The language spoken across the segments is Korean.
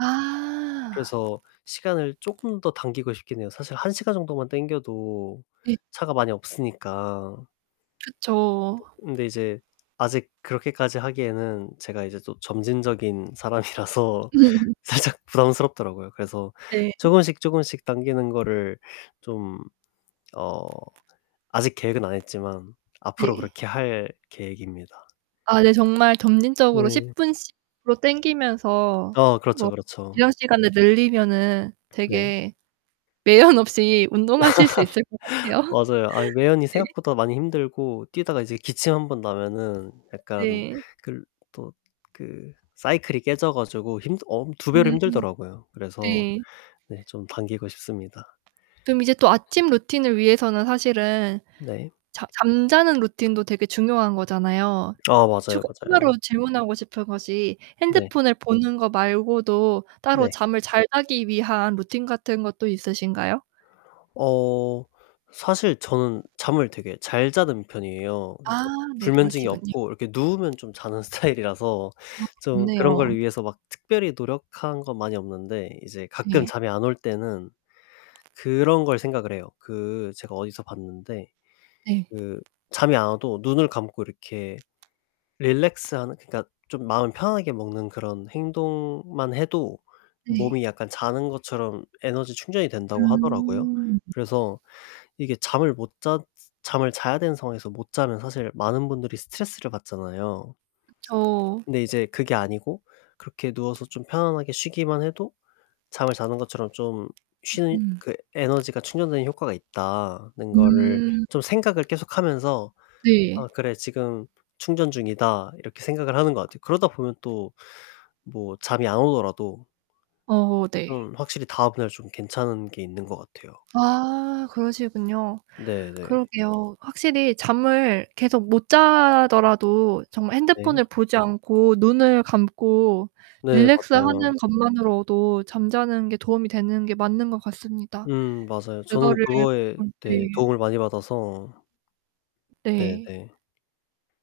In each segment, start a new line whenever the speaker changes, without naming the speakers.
아.
그래서 시간을 쪼끔 더 당기고 싶긴 해요. 사실 1 시간 정도만 당겨도
네.
차가 많이 없으니까
그쵸.
뜨 근데 이제 아직 그렇게까지 하기에는 제가 이제 또 점진적인 사람이라서
음.
살짝 부담스럽더라고요. 그래서
네.
쪼금씩 쪼금씩 당기는 거를 좀 어 아직 계획은 안 했지만 앞으로
네.
그렇게 할 계획입니다.
아 네 정말 점진적으로
네.
10 분씩으로 당기면서
어 그렇죠.
뭐
그렇죠.
지정 시간을 늘리면은
네.
되게 매연 없이 운동하실 수 있을 것 같아요.
맞아요. 아 매연이
네.
생각보다 많이 힘들고 뛰다가 이제 기침 1 번 나면은 약간
네.
글 또 그 사이클이 깨져 가지고 힘들 엄 2 배로
음.
힘들더라고요. 그래서
네.
네 좀 당기고 싶습니다.
그럼 이제 또 아침 루틴을 위해서는 사실은
네.
자 잠자는루틴도 되게 중요한 거잖아요.
아 맞아요.
추가
맞아요.
추가로 질문하고 싶은 것이
네.
핸드폰을 보는 거 말고도 따로
네.
잠을 잘 자기 위한 루틴 같은 것도 있으신가요?
어 사실 저는 잠을 되게 잘 자는 편이에요. 그러니까
아 네.
불면증이
그러시군요.
없고 이렇게 누우면 좀 자는 스타일이라서
아
좀 그런
좋네요.
걸 위해서 막 특별히 노력한 건 많이 없는데 이제 가끔
네.
잠이 안 올 때는 그런 걸 생각을 해요. 그 제가 어디서 봤는데
네.
그 잠이 안 와도 눈을 감고 이렇게 릴렉스하는 그니까 좀 마음을 편하게 먹는 그런 행동만 해도
네.
몸이 약간 자는 것처럼 에너지 충전이 된다고 하더라고요.
음.
그래서 이게 잠을 못 잤 잠을 자야 되는 상황에서 못 자면 사실 많은 분들이 스트레스를 받잖아요.
그쵸.
근데 이제 그게 아니고 그렇게 누워서 좀 편안하게 쉬기만 해도 잠을 자는 것처럼 좀 쉬
음.
그 에너지가 충전되는 효과가 있다는 거를
음.
좀 생각을 계속하면서
네.
'아 그래 지금 충전 중이다.' 이렇게 생각을 하는 것 같아요. 그러다 보면 또 뭐 잠이 안 오더라도
어 네.
그럼 확실히 다음날 좀 괜찮은 게 있는 것 같아요.
아 그러시군요.
네네.
그러게요. 확실히 잠을 계속 못 자더라도 정말
네.
핸드폰을 보지 않고 눈을 감고
네
릴렉스
맞아요.
하는 것만으로도 잠자는 게 도움이 되는 게 맞는 것 같습니다.
음 맞아요. 저는
그거를
그거에
음
네
네.
도움을 많이 받아서.
네.
네네.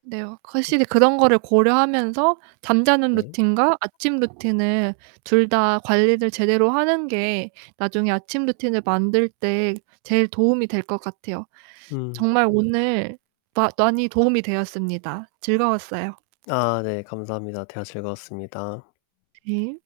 네. 어 확실히 그런 거를 고려하면서 잠자는
네.
루틴과 아침 루틴을 둘 다 관리를 제대로 하는 게 나중에 아침 루틴을 만들 때 제일 도움이 될 것 같아요.
음 맞아요.
정말 오늘 마 많이 도움이 되었습니다. 즐거웠어요.
아 네. 감사합니다. 대화 즐거웠습니다.
네.